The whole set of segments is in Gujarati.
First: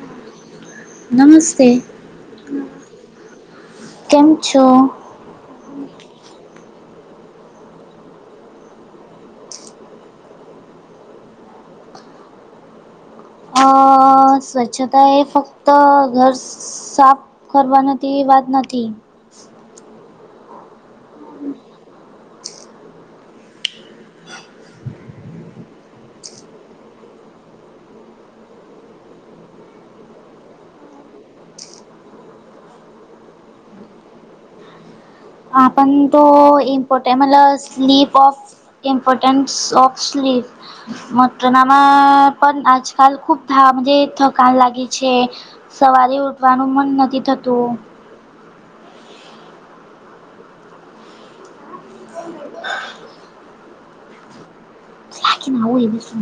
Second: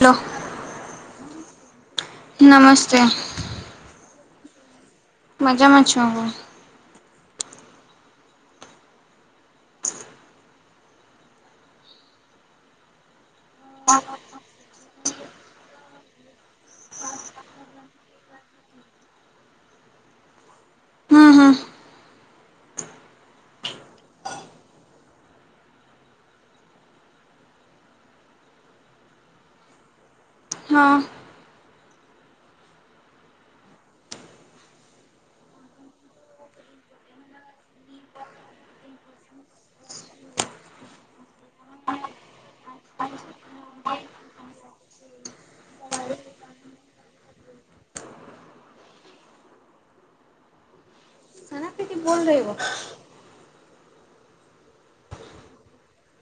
હલો નમસ્તે નમસ્તે કેમ છો મજામા છુ હુ અ સ્વચ્છતા એ ફક્ત ઘર સાફ કરવાના તેવી વાત નથી હમ હમ [unintelligible] હા. હા પણ તો ઈમ્પોટ મતલ sleep of importance of sleep મટનામાં પણ આજકાલ ખૂબ ધાજ થકાન લાગે છે સવારે ઉઠવાનું મન નથી થતું બોલ રહઈવ લાગી ના હોય એવ શું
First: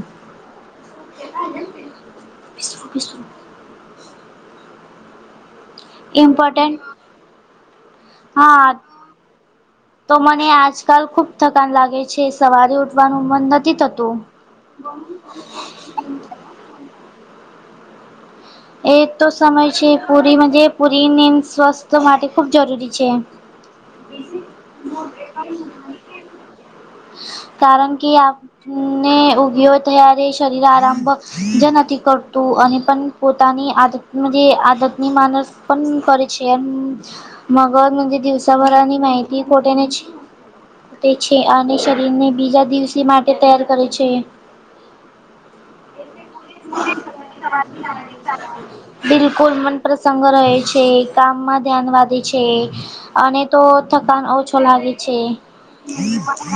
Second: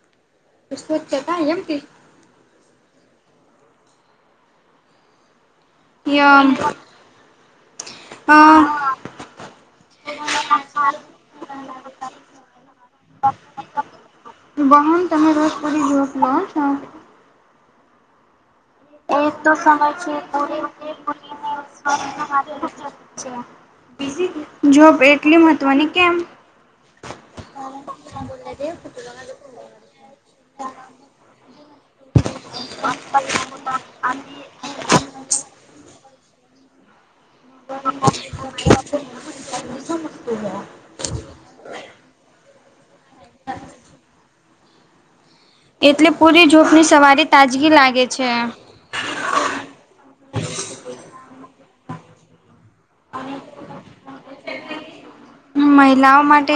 સ્વચછતા એમ કે [unintelligible] ઇમ્પોટેન્ટ હા. તો મને આજકાલ ખુબ થકાન લાગે છે સવારે ઉઠવાનું મન નથી થતું વાહન તમે રોજ પરી જો છો ના એ એક તો સમય સમર છે [unintelligible] પૂરી મજે પૂરી નીંદ સ્વસ્થ માટે ખૂબ જરૂરી છે. છેે. [inaudible] જોબ એટલી મહત્વની કેમ કારણ કે આપને ઉગ્યો અત્યારે શરીર આરામ પણ જ નથી કરતું અને પણ તાની આદત મુજે આદત ની માણસ પણ કરે છે એ મગજ દિવસ ભરની માહિતી ઈમ્પોર્ટન્ટ છે તે છે અને શરીર ને બીજા દિવસે માટે તૈયાર કરે છે એટલે પૂરી જોખની સવારી તાજગી લાગે છે બિલકુલ મન પ્રસંગ રહે છે કામમાં ધ્યાન વાદે છે અને તો થકાન ઓછો લાગે છે મહિલાઓ માટે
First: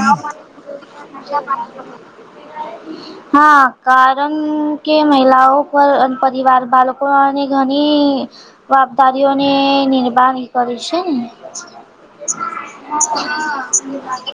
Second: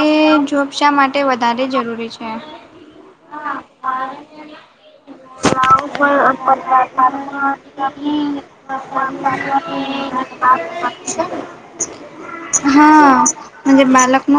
જોબ શા માટે [inaudible] વધારે જરૂરી છે [inaudible] હા કારણ કે [unintelligible] [unintelligible] મહિલાઓ પર પરિવાર બાળકોને ઘણી જવાબદારીઓને નિર્વાહ કરી છે ને હા અને બાલક નુ